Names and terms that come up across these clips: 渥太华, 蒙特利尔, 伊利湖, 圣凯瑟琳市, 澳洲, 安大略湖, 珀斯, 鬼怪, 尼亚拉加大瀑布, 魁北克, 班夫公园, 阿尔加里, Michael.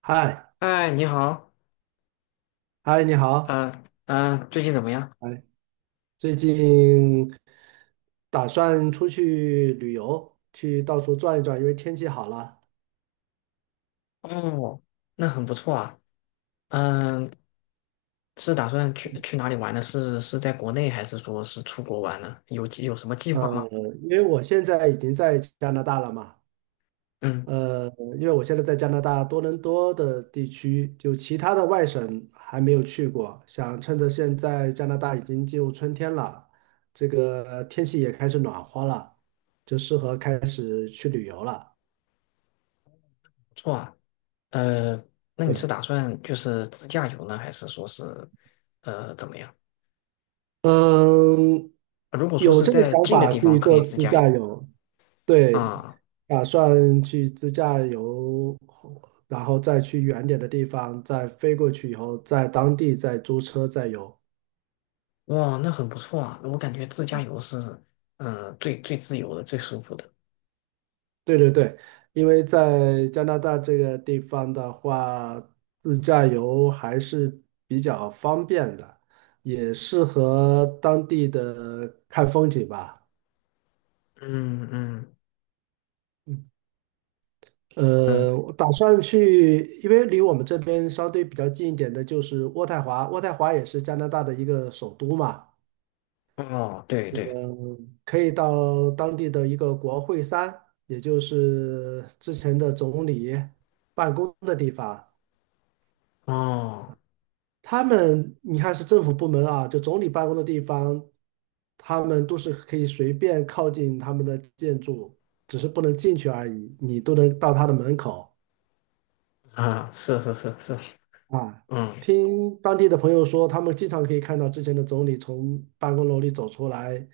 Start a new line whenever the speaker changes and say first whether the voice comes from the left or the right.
right: 嗨，
left: 哎，你好。
right: 嗨，你好，
left: 最近怎么样？
right: 哎，最近打算出去旅游，去到处转一转，因为天气好了。
left: 哦，那很不错啊。嗯、是打算去哪里玩呢？是在国内还是说是出国玩呢？有什么计划吗？
right: 嗯，因为我现在已经在加拿大了嘛。
left: 嗯，
right: 呃，因为我现在在加拿大多伦多的地区，就其他的外省还没有去过，想趁着现在加拿大已经进入春天了，这个天气也开始暖和了，就适合开始去旅游了。
left: 不错啊。呃，那你是
right: 对。
left: 打算就是自驾游呢，还是说是怎么样？
right: 嗯，
left: 如果说
right: 有
left: 是
right: 这个
left: 在
right: 想
left: 近的
right: 法
left: 地方
right: 去
left: 可以
right: 做
left: 自
right: 自
left: 驾
right: 驾
left: 游
right: 游，对，
left: 啊。
right: 打算去自驾游，然后再去远点的地方，再飞过去以后，在当地再租车再游。
left: 哇，那很不错啊。我感觉自驾游是最自由的、最舒服的。
right: 对对对，因为在加拿大这个地方的话，自驾游还是比较方便的，也适合当地的看风景吧。
left: 嗯嗯。
right: 嗯。
left: 嗯，
right: 我打算去，因为离我们这边相对比较近一点的就是渥太华，渥太华也是加拿大的一个首都嘛。
left: 哦，对对。
right: 嗯，可以到当地的一个国会山，也就是之前的总理办公的地方。
left: 哦。
right: 他们你看是政府部门啊，就总理办公的地方，他们都是可以随便靠近他们的建筑，只是不能进去而已，你都能到他的门口。
left: 啊，是是是是。
right: 啊，
left: 嗯
right: 听当地的朋友说，他们经常可以看到之前的总理从办公楼里走出来，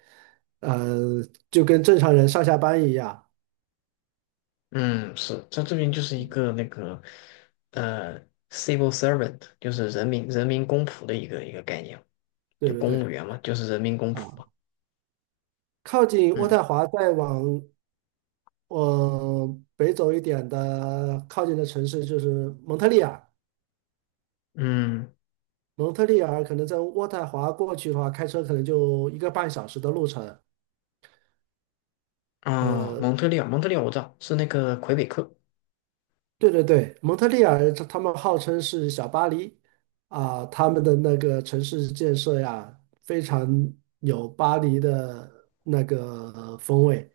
right: 呃，就跟正常人上下班一样。
left: 嗯。是，他这边就是一个那个呃，civil servant,就是人民公仆的一个概念，
right: 对
left: 就
right: 对
left: 公务
right: 对。
left: 员嘛，就是人民公仆
right: 啊，
left: 嘛。
right: 靠近渥
left: 嗯
right: 太华再往北走一点的靠近的城市就是蒙特利尔。
left: 嗯。
right: 蒙特利尔可能在渥太华过去的话，开车可能就1个半小时的路程。
left: 啊，
right: 呃，
left: 蒙特利尔，蒙特利尔我知道是那个魁北克。
right: 对对对，蒙特利尔他们号称是小巴黎啊，他们的那个城市建设呀，非常有巴黎的那个风味。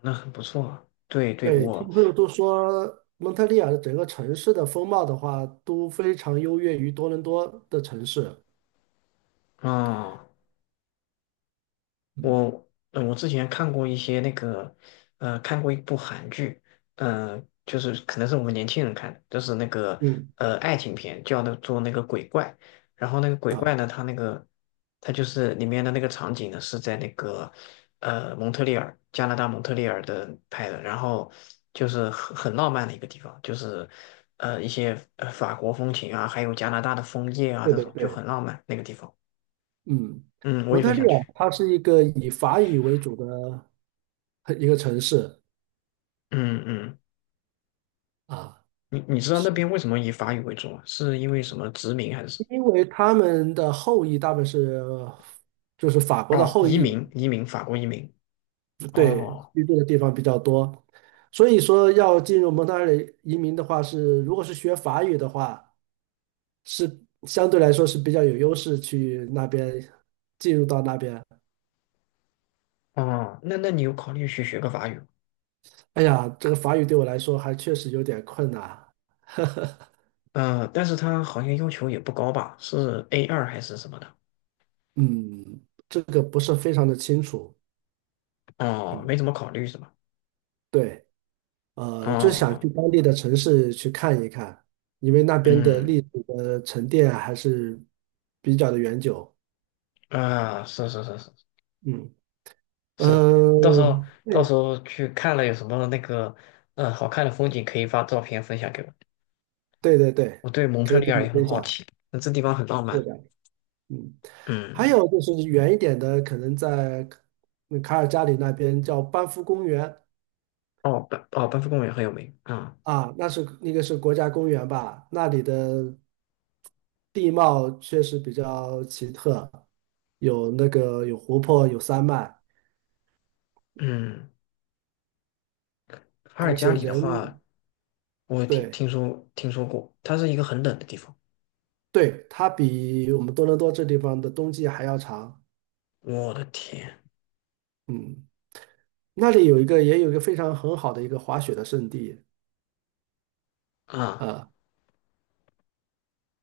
left: 那很不错啊。对对，
right: 对，听
left: 我
right: 朋友都说蒙特利尔的整个城市的风貌的话，都非常优越于多伦多的城市。
left: 啊。
right: 嗯
left: 我我之前看过一些那个，看过一部韩剧，就是可能是我们年轻人看的，就是那个
right: 嗯。
left: 爱情片，叫的做那个鬼怪。然后那个鬼
right: 啊，
left: 怪呢，它那个它就是里面的那个场景呢是在那个蒙特利尔，加拿大蒙特利尔的拍的，然后就是很浪漫的一个地方，就是一些法国风情啊，还有加拿大的枫叶啊，
right: 对
left: 这
right: 对
left: 种就
right: 对。
left: 很浪漫那个地方。
right: 嗯，
left: 嗯，我
right: 蒙
left: 也
right: 特
left: 很
right: 利
left: 想
right: 尔
left: 去。
right: 它是一个以法语为主的一个城市
left: 嗯嗯。
right: 啊。
left: 你知道那
right: 是。
left: 边为什么以法语为主吗？是因为什么殖民还是什
right: 因为他们的后裔大部分是就是法国
left: 么？
right: 的
left: 哦，
right: 后
left: 移
right: 裔，
left: 民，移民，法国移民。
right: 对，
left: 哦。
right: 居住的地方比较多，所以说要进入蒙特利尔移民的话是，如果是学法语的话，是相对来说是比较有优势去那边进入到那边。
left: 哦，那那你有考虑去学个法语？
right: 哎呀，这个法语对我来说还确实有点困难，
left: 嗯，但是他好像要求也不高吧？是 A 二还是什么的？
right: 嗯，这个不是非常的清楚。
left: 哦，
right: 嗯，
left: 没怎么考虑是吧？
right: 对。就是想
left: 哦。
right: 去当地的城市去看一看，因为那边的
left: 嗯
right: 历史的沉淀啊还是比较的悠久。
left: 是是是是
right: 嗯。
left: 是。你到时
right: 呃，
left: 候到时
right: 对
left: 候去看了有什么那个好看的风景，可以发照片分享给我。
right: 对对对，
left: 我对蒙
right: 可
left: 特
right: 以
left: 利
right: 跟
left: 尔
right: 你
left: 也很
right: 分
left: 好
right: 享，
left: 奇，那这地方很浪
right: 是
left: 漫。
right: 的。嗯，还
left: 嗯。
right: 有就是远一点的，可能在卡尔加里那边叫班夫公园
left: 哦，班夫公园很有名啊。
right: 啊，那是那个是国家公园吧，那里的地貌确实比较奇特，有那个有湖泊，有山脉。
left: 嗯，阿尔
right: 而
left: 加
right: 且
left: 里的
right: 人
left: 话，我
right: 对
left: 听说过，它是一个很冷的地方。
right: 对，它比我们多伦多这地方的冬季还要长。
left: 我的天
right: 嗯，那里有一个也有一个非常很好的一个滑雪的圣地
left: 啊。
right: 啊。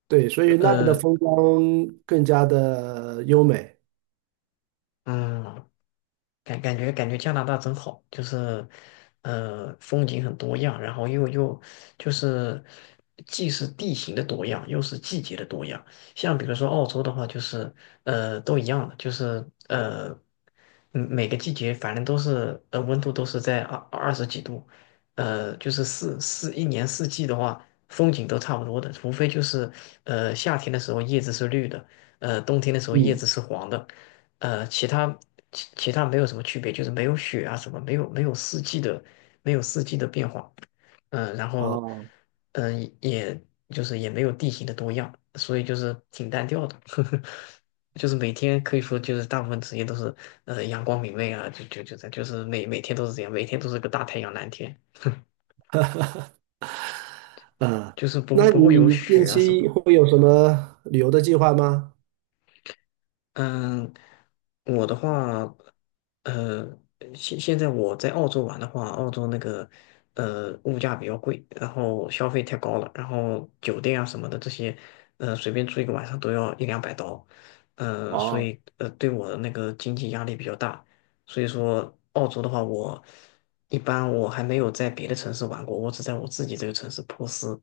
right: 对，所以那边的
left: 呃，呃
right: 风光更加的优美。
left: 嗯，感觉加拿大真好，就是风景很多样，然后又就是，既是地形的多样，又是季节的多样。像比如说澳洲的话，就是都一样的，就是每个季节反正都是温度都是在二十几度，就是一年四季的话，风景都差不多的，除非就是夏天的时候叶子是绿的，冬天的时候叶
right: 嗯，
left: 子是黄的。呃，其他其他没有什么区别，就是没有雪啊什么，没有四季的，没有四季的变化。嗯、然后
right: 哦，
left: 也就是也没有地形的多样，所以就是挺单调的，呵呵，就是每天可以说就是大部分时间都是阳光明媚啊，就是每天都是这样，每天都是个大太阳蓝天，
right: 嗯，
left: 就是不
right: 那
left: 不会有
right: 你近
left: 雪啊什
right: 期
left: 么。
right: 会有什么旅游的计划吗？
left: 嗯，我的话，呃，现在我在澳洲玩的话，澳洲那个物价比较贵，然后消费太高了，然后酒店啊什么的这些，随便住一个晚上都要一两百刀。所
right: 哦，
left: 以对我的那个经济压力比较大，所以说澳洲的话，我一般我还没有在别的城市玩过，我只在我自己这个城市珀斯，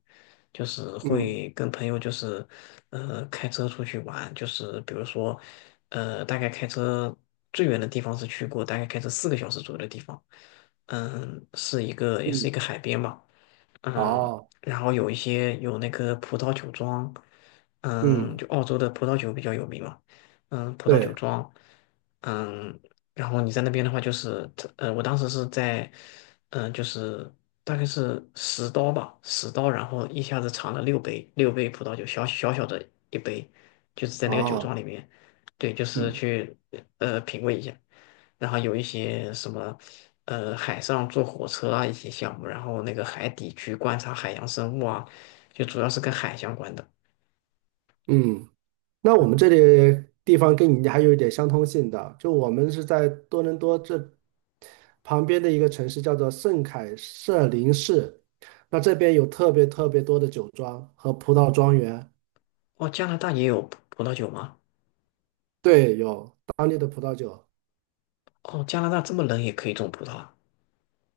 left: 就是
right: 嗯
left: 会跟朋友就是开车出去玩，就是比如说大概开车最远的地方是去过，大概开车四个小时左右的地方。嗯，是一个也是
right: 嗯，
left: 一个海边吧。嗯，
right: 哦，
left: 然后有一些有那个葡萄酒庄。嗯，
right: 嗯，
left: 就澳洲的葡萄酒比较有名嘛。嗯，葡萄
right: 对，
left: 酒庄。嗯。然后你在那边的话，就是我当时是在，就是大概是十刀吧，十刀，然后一下子尝了六杯，六杯葡萄酒，小小的一杯，就是在那个酒庄
right: 哦，
left: 里面。对，就是
right: 嗯
left: 去品味一下，然后有一些什么海上坐火车啊一些项目，然后那个海底去观察海洋生物啊，就主要是跟海相关的。
right: 嗯。那我们这
left: 嗯。
right: 里地方跟你还有一点相通性的，就我们是在多伦多这旁边的一个城市，叫做圣凯瑟琳市。那这边有特别特别多的酒庄和葡萄庄园，
left: 哦，加拿大也有葡萄酒吗？
right: 对，有当地的葡萄酒。
left: 哦，加拿大这么冷也可以种葡萄啊？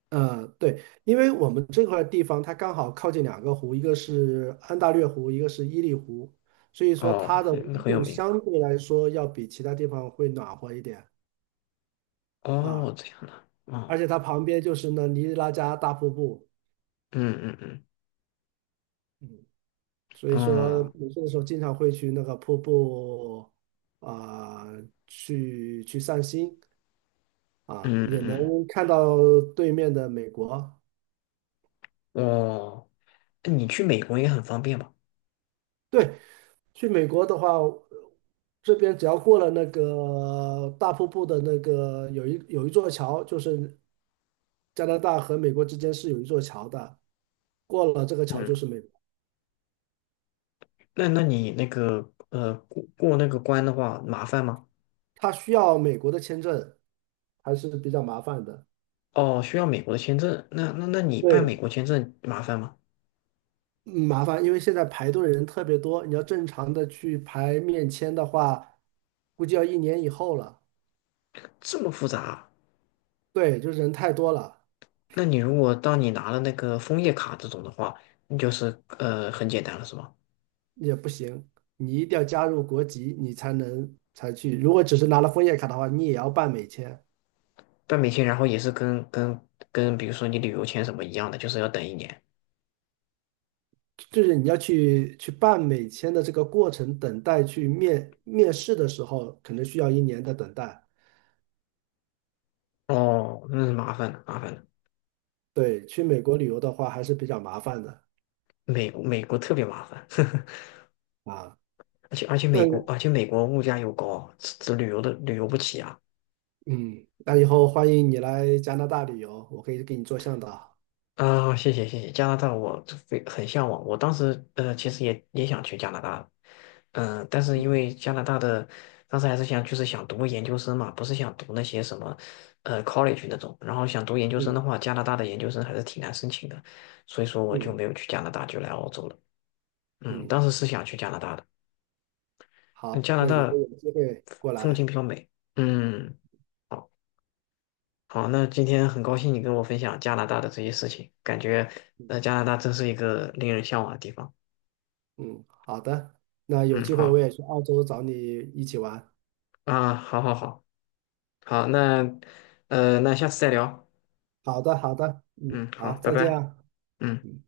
right: 对，因为我们这块地方它刚好靠近2个湖，一个是安大略湖，一个是伊利湖，所以说
left: 哦，
right: 它的
left: 很
right: 温
left: 很有
right: 度
left: 名。
right: 相对来说要比其他地方会暖和一点
left: 哦，
right: 啊。
left: 这样的。
right: 而
left: 哦。
right: 且它旁边就是那尼亚拉加大瀑布。
left: 嗯嗯
right: 嗯，所以
left: 嗯。
right: 说
left: 哦。
right: 没事的时候经常会去那个瀑布啊、去去散心啊，
left: 嗯
right: 也能
left: 嗯。
right: 看到对面的美国。
left: 哦，那你去美国也很方便吧？
right: 对，去美国的话，这边只要过了那个大瀑布的那个有一座桥，就是加拿大和美国之间是有一座桥的，过了这个桥就是
left: 嗯，
right: 美国。
left: 那你那个过那个关的话麻烦吗？
right: 它需要美国的签证，还是比较麻烦的。
left: 哦，需要美国的签证，那你办美
right: 对，
left: 国签证麻烦吗？
right: 嗯麻烦，因为现在排队的人特别多，你要正常的去排面签的话，估计要1年以后了。
left: 这么复杂啊。
right: 对，就是人太多了
left: 那你如果当你拿了那个枫叶卡这种的话，那就是很简单了是吗？
right: 也不行，你一定要加入国籍，你才能才去。如果只是拿了枫叶卡的话，你也要办美签，
left: 办美签然后也是跟比如说你旅游签什么一样的，就是要等一年。
right: 就是你要去去办美签的这个过程，等待去面试的时候，可能需要1年的等待。
left: 哦，那是麻烦的，麻烦的。
right: 对，去美国旅游的话还是比较麻烦的
left: 美国特别麻烦。
right: 啊。
left: 而且而且
right: 那
left: 美国，而且美国物价又高，这旅游的旅游不起啊！
right: 嗯，那以后欢迎你来加拿大旅游，我可以给你做向导。
left: 啊，谢谢谢谢，加拿大我非很向往，我当时其实也想去加拿大。但是因为加拿大的当时还是想就是想读个研究生嘛，不是想读那些什么college 那种，然后想读研究生的
right: 嗯
left: 话，加拿大的研究生还是挺难申请的，所以说我就
right: 嗯
left: 没有去加拿大，就来澳洲了。嗯，
right: 嗯，
left: 当时是想去加拿大的。嗯，
right: 好，
left: 加拿
right: 那以后
left: 大
right: 有机会过
left: 风景
right: 来。
left: 比较美。嗯。好。好，那今天很高兴你跟我分享加拿大的这些事情，感觉加拿大真是一个令人向往的地方。
right: 嗯，好的，那有
left: 嗯，
right: 机会我
left: 好
right: 也去澳洲找你一起玩。
left: 啊，好好好好，那那下次再聊。
right: 好的好的，嗯，
left: 嗯，好，
right: 好，
left: 拜
right: 再见
left: 拜。
right: 啊。
left: 嗯。
right: 嗯。